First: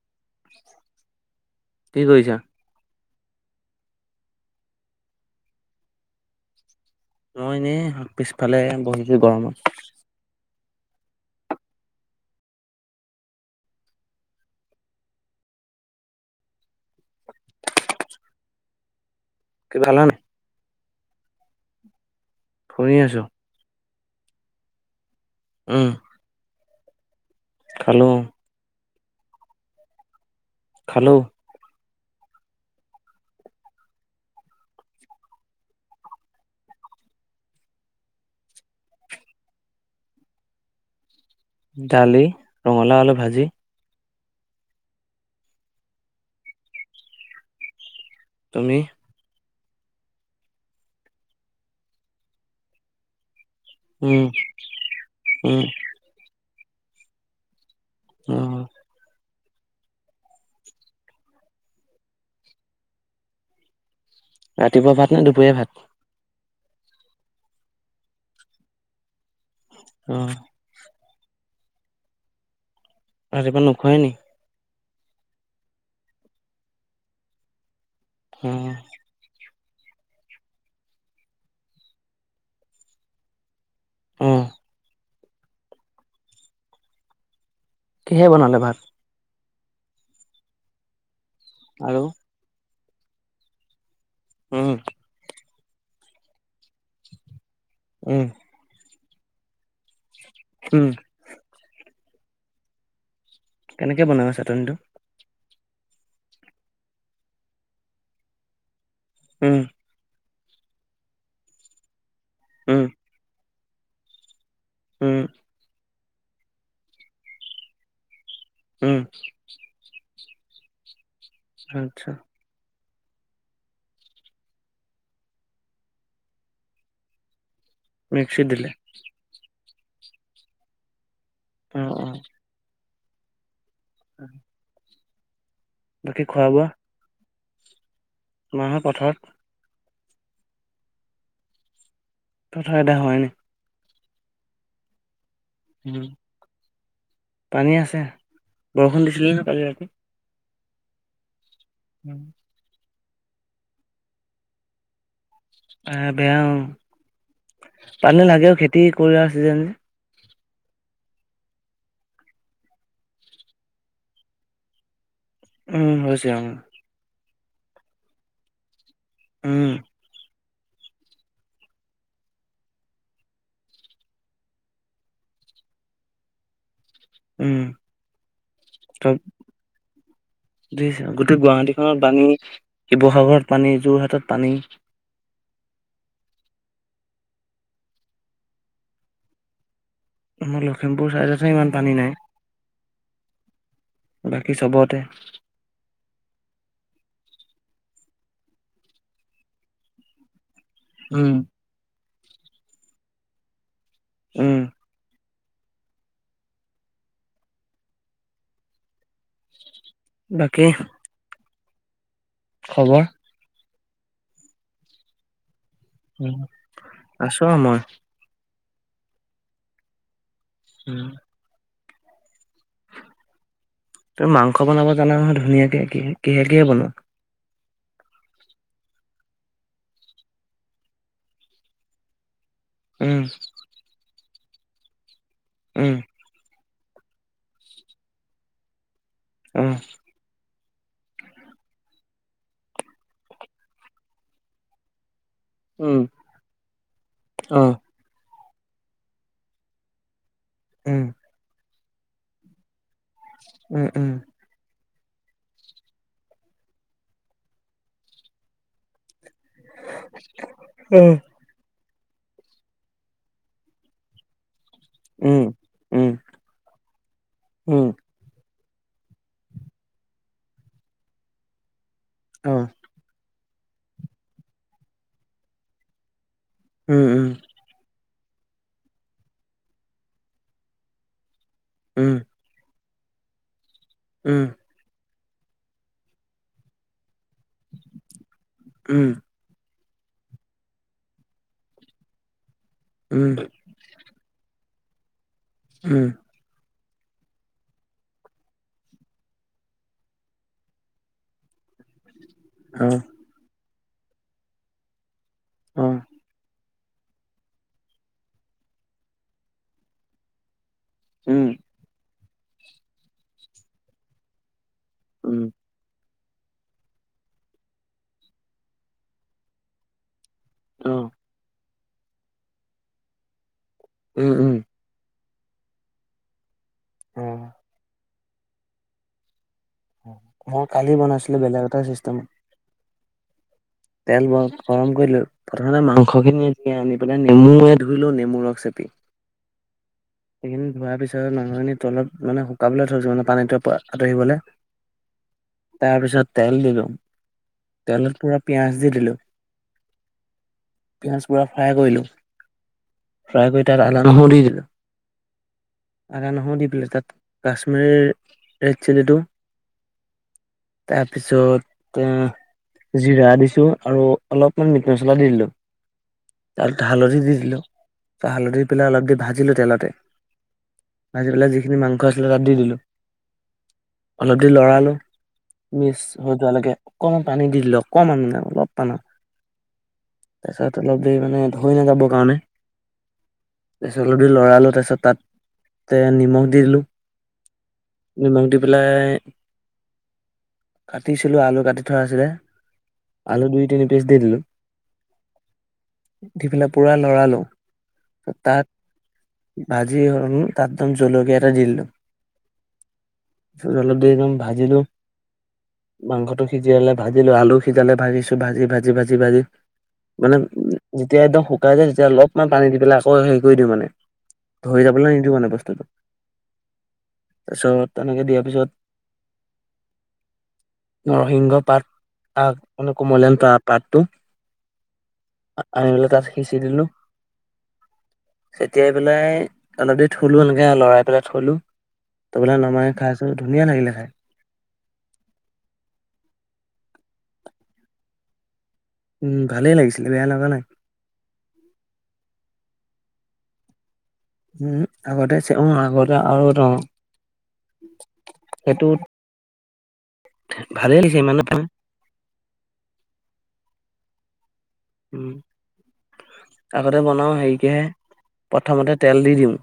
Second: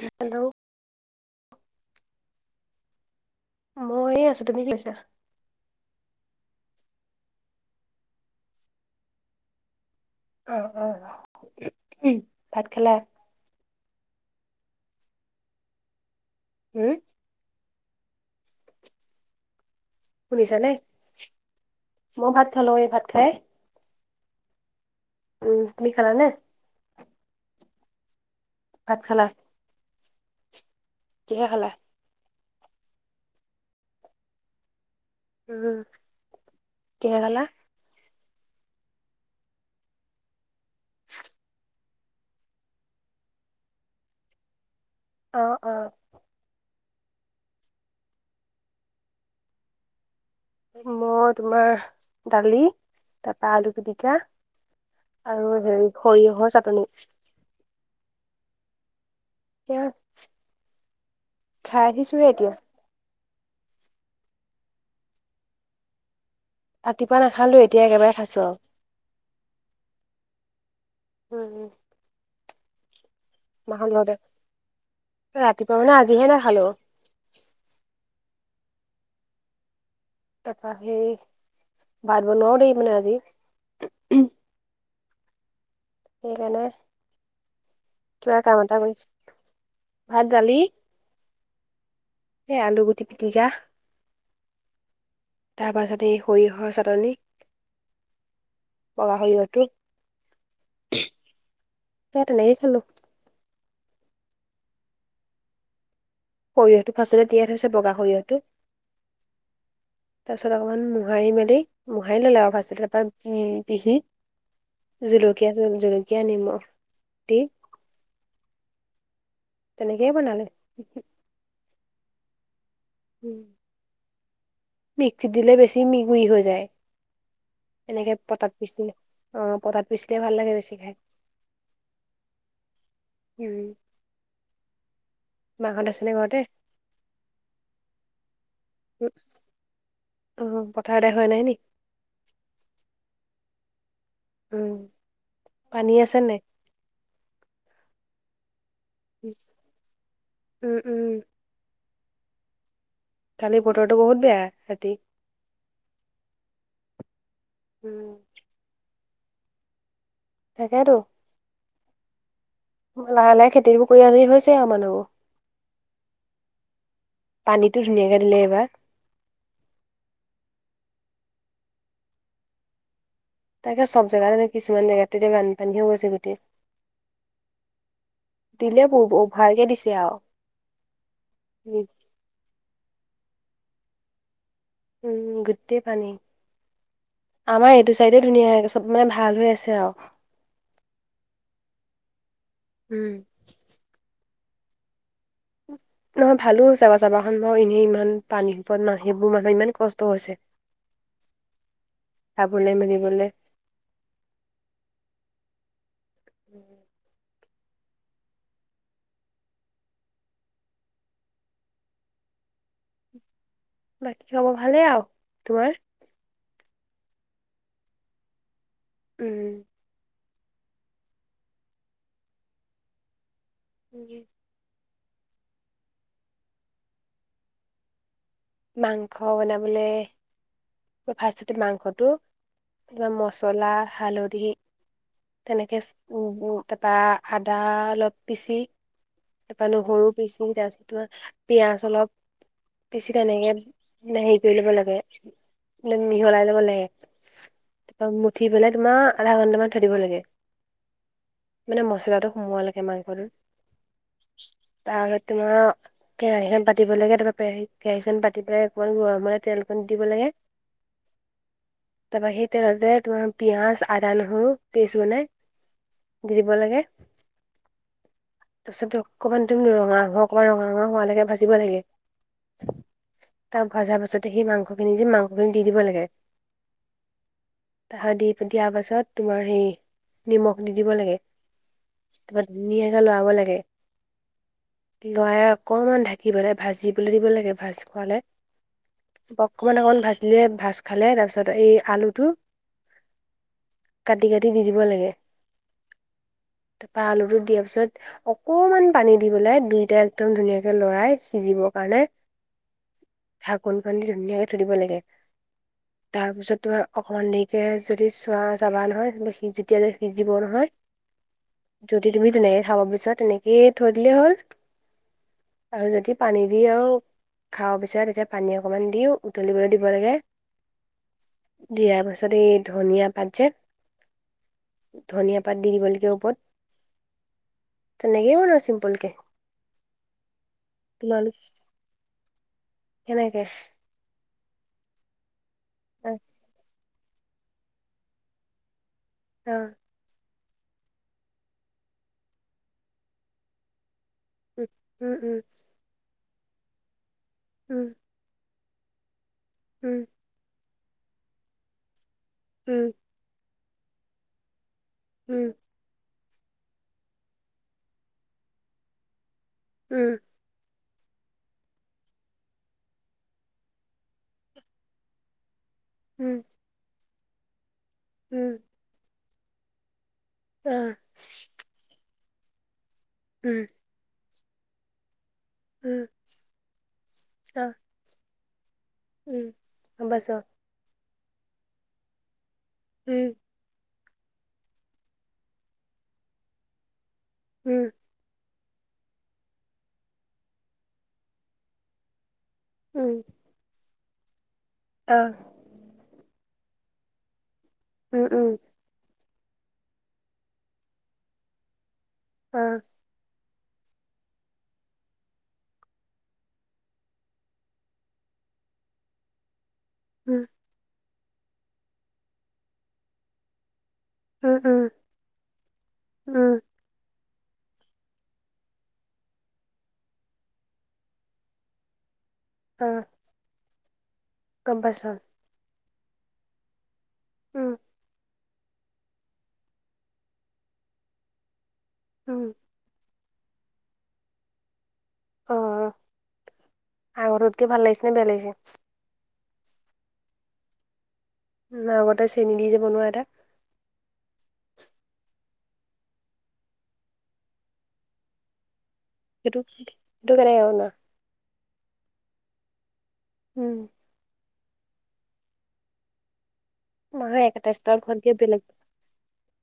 হুহ hello কি কৰিছা? ময়ে আছোঁ তুমি কি কৈছা? মই এনেই, পিছফালে বহিলোঁ গৰমত। অ' অ' অ' উ, উম ভাত খালা? উম। কি খালা নে? শুনিছা নে, মই ভাত খালোঁ এই শুই ভাত আছো। খাই উম তুমি খালা নে? খালোঁ। ভাত খালা? খালোঁ। কিহে খালা? উম, কিহে খালা? [inaudible] দালি, ৰঙালাও, আলু ভাজি। অ' অ'। তুমি? মই তোমাৰ, দালি তাৰ পা আলু। পিটিকা উম, আৰু উম, হেৰি সৰিয়হৰ চাটনি। উম। [unintelligible] খাই আহিছোঁহে এতিয়া। ৰাতিপুৱাঁ ভাত নে দুপৰীয়া ভাত? ৰাতিপুৱাঁ নাখালোঁ এতিয়া একেবাৰে খাইছোঁ আৰু। উম। উম, উম। ৰাতিপুৱা [unintelligible] এ নোখোৱাই নি? ৰাতিপুৱাঁ মানে আজিহে নাখালোঁ। উম। তাৰ পৰা হেৰী, ভাত বনোৱাও দেৰি মানে আজি। অ'। সেইকাৰণে, কিহে কিবা বনালে কাম ভাত? এটা কৰিছোঁ, ভাত দালি আৰু এই আলুগুটি পিটিকা। উম। তাৰপাছত এই সৰিয়হৰ চাটনি। উম। বগা সৰিয়াহ টোপ। উম। এ' তেনেকেই খালোঁ। কেনেকে বনালা চাটনিটোঁ? সৰিয়হটোঁ ফাষ্টতেই তিয়াই থৈছে বগা সৰিয়হটোঁ। উম। তাৰপিছত অকমান মোহাৰি মেলি, মোহাৰি ললে আৰু উম, [unintelligible] উম পিচি, উম, জলকীয়া জ', জলকীয়া নিমখ, দি। উম। তেনেকেই বনালে। আচ্ছা উম মিচ্ছিত দিলে বেছি মিহিমিহি হৈ যায়, এনেকে মিক্সিত পটাত দিলে। পিচিলো অ পটাত পিচিলে ভাল লাগে বেছি খাই। উম অহ উম। অহ মাহত আছেনে ঘৰতে। বোৱা? মাহঁত পথাৰত? [unintelligible] অ পথাৰ এদাই হোৱা নাই নি পথাৰ এদাই হোৱাই নাই উম। পানী উম, আছে নাই পানী আছে, বৰষুণ দিছিলে নে কালি ৰাতি। উম উম। উম কালি বতৰটো বহুত বেয়া ৰাতি। এ বেয়া অ, উম পানী লাগেও খেতি কৰাৰ চিজন। তাকেতো। লাহে লাহে খেতিবোৰ কৰি আজৰি হৈছে আও মানুহবোৰ। উম হৈছে আৰু। পানীটো ধুনীয়াকে দিলে এইবাৰ। উম। তাকে চব জেগাতে নে কিছুমান জেগাত এতিয়া বানপানীহে হৈছে গোটেই। উম। দিলে ত, অভাৰকে দিছে আৰু বুইছা গোটেই গুৱাহাটীখনত পানী। শিৱসাগৰত পানী, যোৰহাটত পানী। উম গোটেই পানী। আমাৰ এইটো চাইডে ধুনীয়া হৈ চব মানে ভাল হৈ আছে আও আমাৰ লখিমপুৰ ছাইডতহে ইমান পানী নাই। উম। বাকী চবতে। নহয় ভালো হৈছে চাবাখন ম এনেই ইমান পানী সিপোত মাহ সেইবোৰ মানুহৰ ইমান কষ্ট হৈছে। উম। খাবলে মেলিবলে। উম। উম। বাকী খবৰ। বাকী খবৰ ভালেই আও তোমাৰ? উ আছো আও মই। উম। উম। তুমি মাংস বনাব জানা নহয় ধুনীয়াকে কিহে কিহে বনোৱা? মাংস বনাবলে। মই ফাৰ্ষ্টতে মাংসটো তাপা উম মছলা হালধি। তেনেকে উম তাপা আদা অলপ পিচি অ তাৰপৰা নহৰু পিচি ত পিঁয়াজ অলপ বেছিলে এনেকে হেৰি কৰি ল'ব লাগে। উম মিহলাই ল'ব লব লাগে অ তাৰ মুঠি পেলাই তোমাৰ আধা ঘন্টামান থাকিব লাগে। উম। মানে মেলাটো সোমোৱালৈকে মাংখ টো। উম উম। তাগত তোমাও? কেৰাহীখন পাতিব লাগে তাৰপৰা কেহ কেৰাহীখন পাতি পেলাই অকমান গৰমৰে তেল দিব লাগে। উম। তাৰপৰা সেই তেল তোমাৰ পিয়াঁজ, আদা, নহৰু পেষ্ট বনাই। উম উম উম দি দিব লাগে। উম তাৰপিছত টৈ অকণমান তুমি ৰঙা ৰঙা হোৱা লগে ভাজিব লাগে। অ তাৰ ভজাৰ পাছতে সেই মাংসখিনি যে মাংসখিনি দি দিব লাগে। উম উম। তাহত দি দিয়া পাছত তোমাৰ সেই নিমখ দি দিব লাগে। উম তাৰপা ধুনিয়াকৈ লৰাব লাগে। উম। লয়াই অকমান ঢাকিবলৈ ভাজিবলৈ দিব লাগে ভাজ খোৱালে। উম অকণমান অকণমান ভাজিলে ভাজ খালে তাৰপিছত এই আলুটো উম। কাটি কাটি দি দিব লাগে। উম। তাপা আলুটো দিয়া পিছত অকমান পানী দিবলে দুইটা একদম ধুনীয়াকে লৰাই সিজিবৰ কাৰণে অ। ঢাকোন কণি ধুনীয়াকে থৈ দিব লাগে। অ। তাৰপিছত তোমাৰ অকমান দেৰিকে যদি চোৱা চাবা নহয় যেতিয়া যে সিজিব নহয়। উম যদি তুমি তেনেকে খাব বিচাৰা তেনেকেই থৈ দিলেই হ'ল। উম আৰু যদি পানী দি আৰু খাব বিচাৰে তেতিয়া পানী অকমান দি উতলিবলৈ দিব। দিব লাগে। অ দিয়াৰ পাছত, এই ধনিয়া পাত যে। উম', উম,। ধনিয়া পাত দি দিব লাগে ওপত। অ। তেনেকেই বনাও চিম্পল কে। মই কালি বনাইছিলো, বেলেগ এটা চিষ্টেমত। কেনেকে? তেল বৰ গৰম কৰি লৈ প্ৰথমতে অ মাংসখিনি। আনি পেলাই নেমুয়ে ধুই ল'লো, নেমুৰ ৰস চেপি। অ',। সেইখিনি ধোঁৱাৰ পিছত মাংস খিনি তলত মানে শুকাবলৈ থৈছো, পানীটো পোৱা আঁতৰিবলৈ। উম', উম, উম,। তাৰ পিছত তেল দিলো। উম',। তেলত পুৰা পিয়াঁজ দি দিলো। উম পিঁয়াজ পুৰা ফ্ৰাই কৰিলো। উম ফ্ৰাই কৰি তাত আদা, নহৰু দি দিলো। উম আদা নহৰু দি পেলাই, তাত কাশ্মীৰ ৰেড চিলিটো উম তাৰ পিছত জিৰা দিছো আৰু অলপমান মিট মছলা দি দিলো। উম তাত হালধি দি দিলো উম হালধি দি পেলাই অলপকে ভাজিলো তেলতে অ ভাজি পেলাই যিখিনি মাংস আছিলে, তাত দি দিলো। উম অলপ দেৰি লৰালো, উম মিক্স হৈ যোৱালৈকে অকণমান পানী দি দিলো। অকমান মানে অলপ পানা। উম‌ গম পাইছো। তাৰপাছত অলপ দেৰি মানে ধৰি নাযাব কাৰণে। উম তাৰছত অলপ দেৰি লৰালো, তাৰপিছত তাত নিমখ দি দিলো। উম নিমখ দি পেলাই, কাটিছিলো আলু কাটি থোৱা আছিলে। উম আলু দুই-তিনি পিচ দি দিলো। অ দি পেলাই পুৰা লৰালো। উম উম তাত ভাজি হ'ল, তাত একদম জলকীয়া এটা দি দিলো। উম পিছত অলপ দেৰি একদম ভাজিলো মাংসটো সিজালে ভাজিলো, আলু সিজালে ভাজিছো ভাজি, ভাজি, ভাজি, ভাজি মানে উম যেতিয়া একদম শুকাই যায় তেতিয়া অলপমান পানী দি পেলাই আকৌ হেৰি কৰি দিও মানে। উম উম ধৰি যাবলৈ নিদিও মানে বস্তুটো উম তাৰপিছত তেনেকে দিয়াৰ পিছত নৰসিংহ পাত, আগ মানে আহ কুমলিয়ান পাতটো। গম পাইছ। আনি পেলাই তাত সিঁচি দিলো। উম চতিয়াই পেলাই অলপ দেৰি থলো এনেকে লৰাই পেলাই থলো উম, তাৰ পেলাই নমাই খাই ধুনীয়া লাগিলে খাই। অ আগৰটোতকে ভাল লাগিছে নে বেয়া লাগিছে উম ভালেই লাগিছিলে বেয়া লগা নাই। উম, আগতে চেনি দি যে বনোৱা এটা উম আগতে চিঞৰো আগতে আৰু এটা উম সেইটোত সেইটো কি ভালে লাগিছে ইমানো উম, উম আগতে বনাও নহয় একেটা হেৰিকেহে ষ্টাইলত খোৱাতকে বেলেগ প্ৰথমতে তেল দি দিওঁ।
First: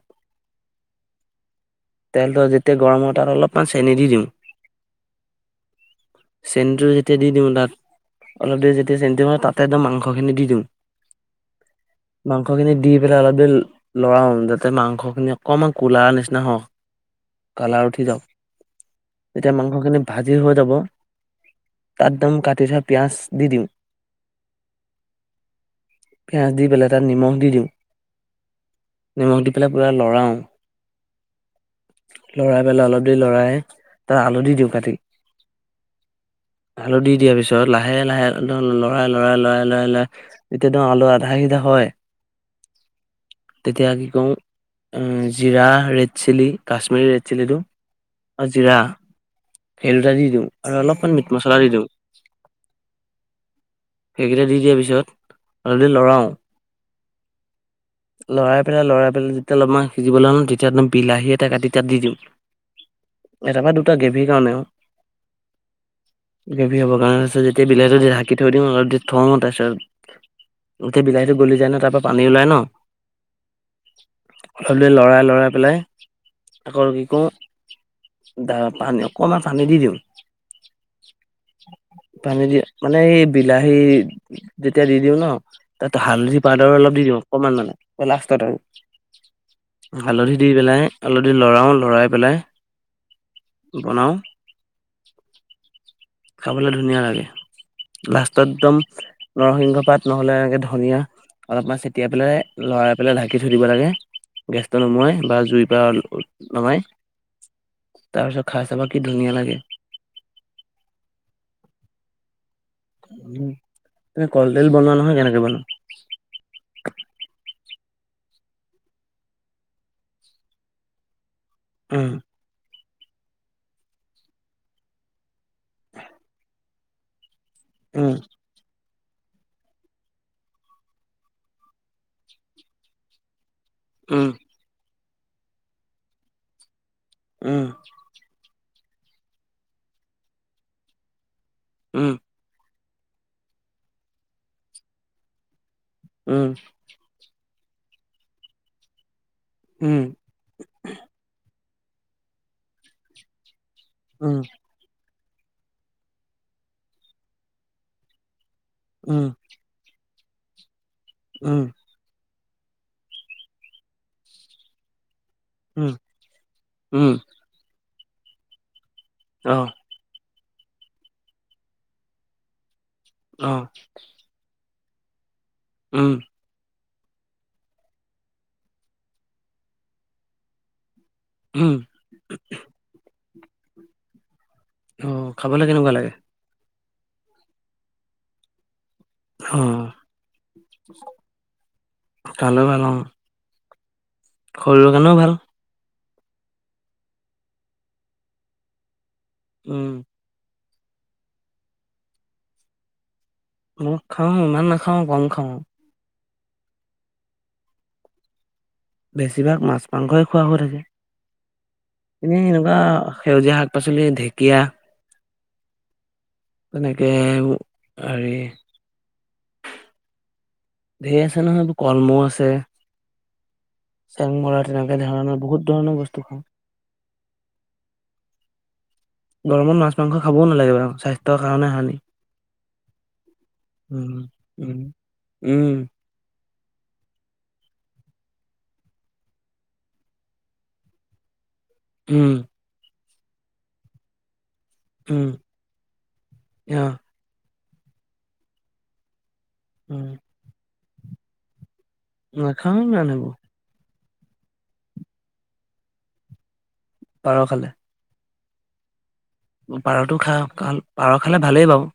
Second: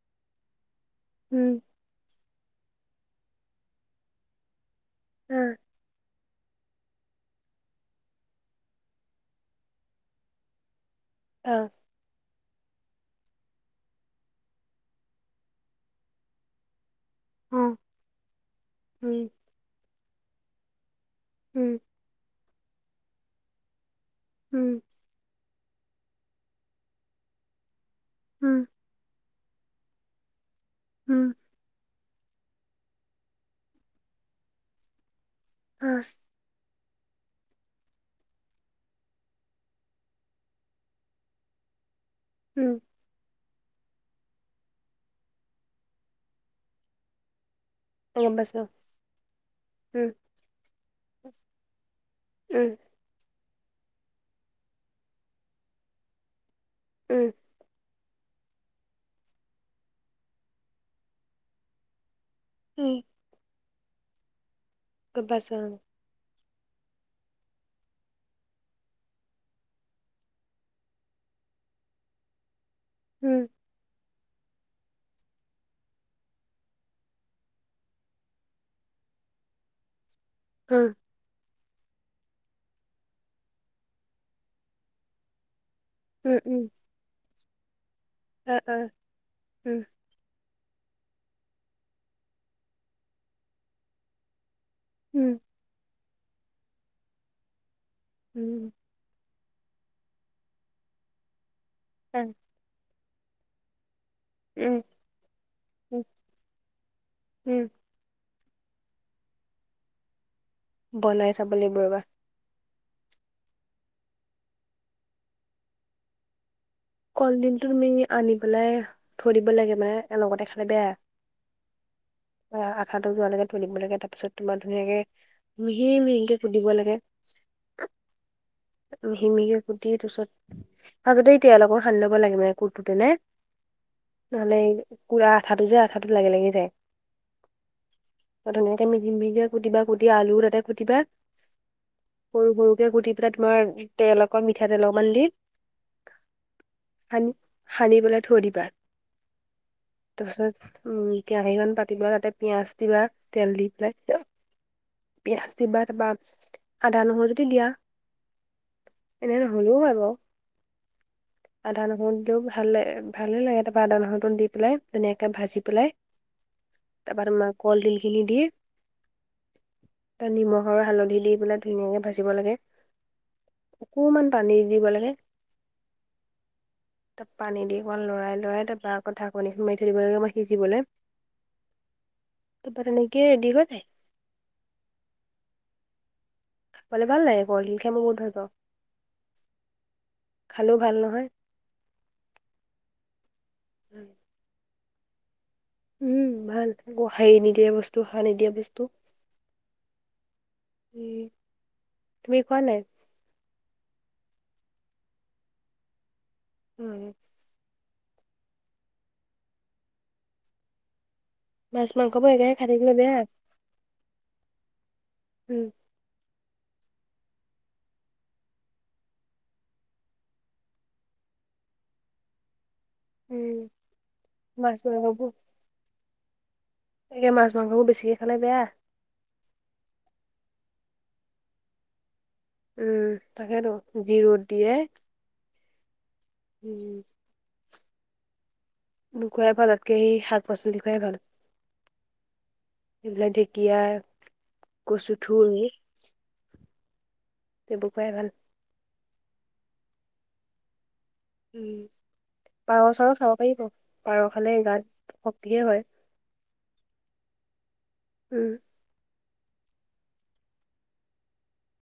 উম, তেলটো যেতিয়া গৰম হয় তাৰ অলপমান চেনি দি দিওঁ। উম, চেনিটো যেতিয়া দি দিওঁ তাত। অলপ দেৰি যেতিয়া চেনিটো হয় তাতে একদম মাংসখিনি দি দিওঁ। অ, মাংসখিনি দি পেলাই অলপ দেৰি লৰাও যাতে মাংসখিনি অকণমান কলাৰ নিচিনা হওক। অ, কালাৰ উঠি যাওক উম, তেতিয়া মাংসখিনি ভাজি হৈ যাব। উম, তাত একদম কাটি থোৱা পিয়াঁজ দি দিম। উম, পিঁয়াজ দি পেলাই তাত নিমখ দি দিম। উম, নিমখ দি পেলাই পুৰা লৰাওঁ। উম, লৰাই পেলাই অলপ দেৰি লৰাই তাত হালধি দিওঁ কাটি। উম, হালধি দিয়াৰ পিছত লাহে লাহে লৰাই লৰাই লৰাই লৰাই লৰাই তেতিয়া দিওঁ আলু আধা সিজা হয় উম, তেতিয়া কি কৰোঁ জিৰা ৰেড চিলি কাশ্মিৰী ৰেড চিলিটো। গম আৰু পাইছো জিৰা উম, হেলোদা দি দিওঁ আৰু অলপমান মিট মছলা দি দিওঁ। উম, সেইকেইটা দি দিয়াৰ পিছত অলপ দেৰি লৰাওঁ। উম, লৰাই পেলাই লৰাই পেলাই যেতিয়া অলপমান সিজিবলৈ ল'ম তেতিয়া একদম বিলাহী এটা কাটি তাত দি দিওঁ। উম, এটা বা দুটা গ্ৰেভীৰ কাৰণে আৰু [unintelligible] গ্ৰেভি হ'বৰ কাৰণে তাৰপাছত যেতিয়া বিলাহীটো দি ঢাকি থৈ দিওঁ আৰু অলপ দেৰি থওঁ তাৰপাছত যেতিয়া বিলাহীটো গলি যায় ন তাৰ পৰা পানী ওলাই ন। উম, অলপ দেৰি লৰাই লৰাই পেলাই। আকৌ কি কৰোঁ পানী অকণমান পানী দি দিওঁ। অ, পানী দি মানে এই বিলাহী যেতিয়া দি দিওঁ ন। তাত উম, হালধি উম, পাউদাৰ অলপ দি দিওঁ অকমান মানে লাষ্টত অ, আৰু অ, উম, হালধি দি পেলাই। হালধি লৰাও লৰাই পেলাই বনাওঁ। উম, খাবলৈ ধুনীয়া লাগে লাস্তত উম, একদম। নৰসিংহ পাত নহলে এনেকে ধনিয়া অলপমান ছটিয়াই অ, পেলাই লৰাই পেলাই ঢাকি থই দিব লাগে। গেছটো উম, নুমোৱাই বা জুইৰ পৰা উম, নমায় উম, তাৰপিছত খাই চাব কি ধুনীয়া লাগে। বনাই চাব লাগিব ৰবা। উ তুমি কলদিল বনোৱা নহয়, কেনেকে বনোৱা? কলডিলটো তুমি আনি পেলাই থৈ দিব লাগে মানে লগতে খালে বেয়া। উম [unintelligible] আঠাটো যোৱালৈকে থৈ দিব লাগে তাৰপিছত তোমাৰ ধুনীয়াকে মিহি মিহিকে কুটিব লাগে। উম মিহি মিহিকে কুটি তাছত আগতে তেল অকন সানি ল'ব লাগে মানে কুটোতেনে। উম মানে কুলা আঠাটো যে আঠাটো লাগি লাগি যায়। উম ধুনীয়াকে মিহি মিহি কুটিবা কুটি আলু তাতে কুটিবা উ সৰু সৰুকে কুটি পেলাই তোমাৰ তেল অকমান মিঠাতেল অকমান দি উম। সানি সানি পেলাই থৈ দিবা। উম। তাৰপিছত উম কেৰাহীখন পাতিবা, তাতে পিয়াজ দিবা তেল দি পেলাই উম। পিয়াজ দিবা তাৰপা আদা নহৰু যদি দিয়া উম এনে নহলেও হয় বাৰু, উম আধা ন গোন্ধটো ভাল ভালে লাগে তাৰপৰা আদা নাহৰুটো দি পেলাই ধুনীয়াকৈ ভাজি উম পেলাই উম, তাৰপৰা তোমাৰ কলদিলখিনি দি অ। তাত নিমখ আৰু হালধি দি পেলাই ধুনীয়াকে ভাজিব লাগে। অ। অকমান পানী দিব লাগে। উম। তাত পান দি অকমান লৰাই লৰাই তাৰপৰা আকৌ ঢাকনিখনি মাৰি থৈ দিব লাগে অকমান সিজিবলৈ। উ তাপা তেনেকে ৰেডি হৈ অ খাবলৈ কেনেকুৱা লাগে? খাবলৈ ভাল লাগে, কলদিল খাই মই বহুত ভাল পাওঁ। খালেও ভাল অ নহয় [unintelligible] উম। শৰীৰৰ কাৰণেও ভাল। উম ভাল, একো হেৰি নিদিয়া বস্তু সাৰ নিদিয়া বস্তু। উম। উ তুমি কোৱা নাই? উ খাও ইমান নাখাও কম খাও। উম। বেছিভাগ মাছ মাংসই খোৱা হৈ থাকে, মাছ মাংসবোৰ এনেই একেৰাহে খাই এনেকুৱা থাকিলে বেয়া সেউজীয়া শাক পাচলি ঢেকীয়া। উম। তেনেকে হেৰি ধে'ৰ আছে নহয়, এইবো কলমৌ আছে। উম চেং মৰা মাছ তেনেকে ধৰণৰ বহুত ধৰণৰ বস্তু খাওঁ। এ মাছ মাংসবোৰ বেছিকে খালে বেয়া। গৰমত মাছ মাংস খাবওঁ নালাগে বাৰু, স্বাস্থ্যৰ কাৰণে হানি। উম। তাকেতো, যি উম, ৰ'দ দিয়ে। উম, উম। উম। নোখোৱাই ভালতকেই শাক পাচলি খোৱাই ভাল। উম। যে ঢেকীয়া, কচু উম, থুৰ অ', সেইবো খোৱাই ভাল। উম। নাখাওঁ পাৰ ইমান চাৰ এইবোৰ খাব পাৰিব? পাৰ খালে গাত শক্তিয়ে হয়। পাৰ খালে? উম। পাৰটো খাওঁ। [unintelligible] পাৰ খালে ভালেই বাও।